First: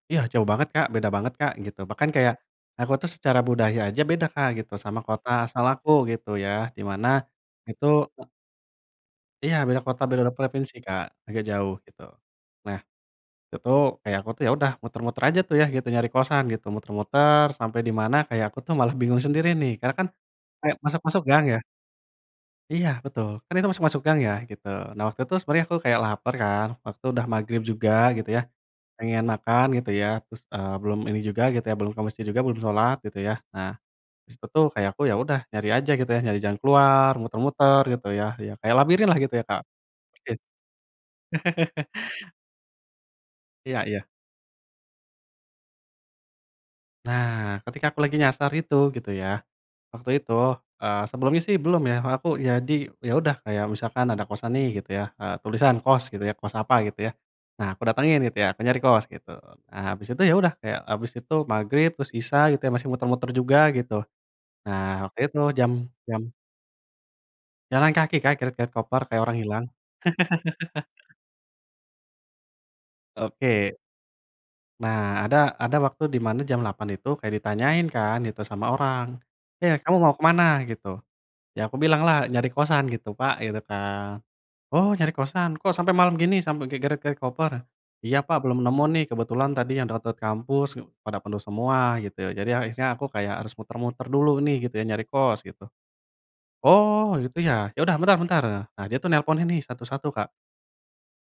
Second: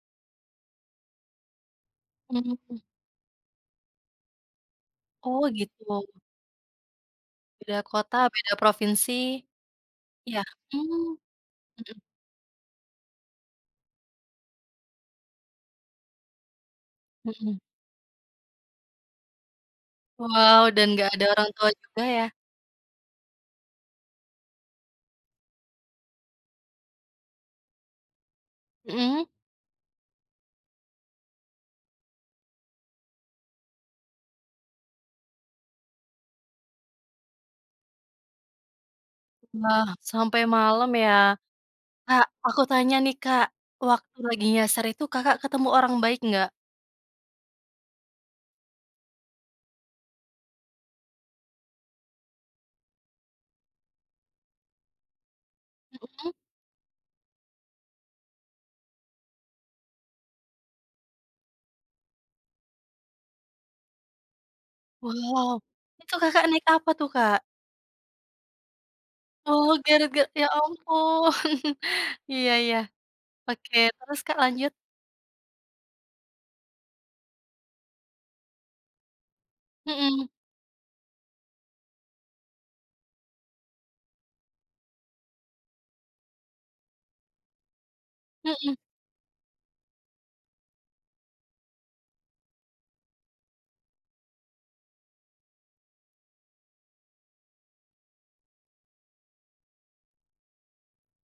Ya jauh banget, Kak, beda banget, Kak, gitu. Bahkan kayak [unintelligible] aku tuh secara budaya aja beda, Kak, gitu sama kota Oh, asal aku gitu. gitu ya di mana Beda itu kota, beda provinsi? Iya beda kota, beda Iya, provinsi, Kak, mmm, agak jauh mhm. gitu. Nah itu kayak aku tuh ya udah muter-muter aja tuh ya gitu nyari kosan gitu, muter-muter Mhm. sampai di mana kayak aku tuh malah bingung sendiri nih karena kan Wow, kayak dan enggak masuk-masuk ada gang orang ya. tua juga ya? Iya betul, kan itu masuk-masuk gang ya, gitu. Nah waktu itu sebenarnya aku kayak laper kan, waktu itu udah magrib juga gitu ya Mmm. pengen makan gitu ya, terus, eee, belum ini juga gitu ya, belum ke masjid juga, belum salat gitu ya. Nah di situ tuh kayak aku, ya udah nyari aja gitu ya, nyari jangan keluar, muter-muter gitu ya, ya kayak labirinlah gitu ya, Kak, Nah sampai [unintelligible] malam ya. Kak, aku tanya nih, Kak, Iya iya. waktu lagi nyasar itu Kakak ketemu orang baik enggak? Nah, ketika aku lagi nyasar itu gitu ya, waktu itu, eee, sebelumnya sih belum ya aku ya di ya udah kayak misalkan ada kosan nih gitu ya, eee, tulisan kost gitu Mmm. ya, kost apa gitu ya. Nah aku datengin gitu ya, aku nyari kos gitu, nah habis itu ya udah, kayak habis itu magrib terus isya gitu ya masih muter-muter juga gitu, nah waktu itu Wow. jam Itu jam Kakak naik apa tuh, Kak? Jalan kaki, Kak, geret-geret koper kayak orang hilang. Oh, gara-ga ya ampun. Iya iya. Oke. Oke terus, Kak, lanjut. Nah ada ada waktu dimana jam 8.00 itu kayak ditanyain kan itu sama orang, "Eh, kamu mau ke Mhm. mana?" gitu. Ya aku bilanglah, "Nyari kosan gitu, Pak," gitu kan. "Oh, nyari kosan kok sampai malam gini sampai kayak geret-geret koper?" "Iya, Pak, belum Mhm. nemu nih kebetulan tadi yang deket-deket kampus pada penuh semua gitu. Jadi akhirnya aku kayak harus muter-muter dulu nih gitu ya nyari kos," gitu. "Oh gitu ya, iya udah bentar bentar ya," nah dia tuh nelponin nih satu-satu, Kak.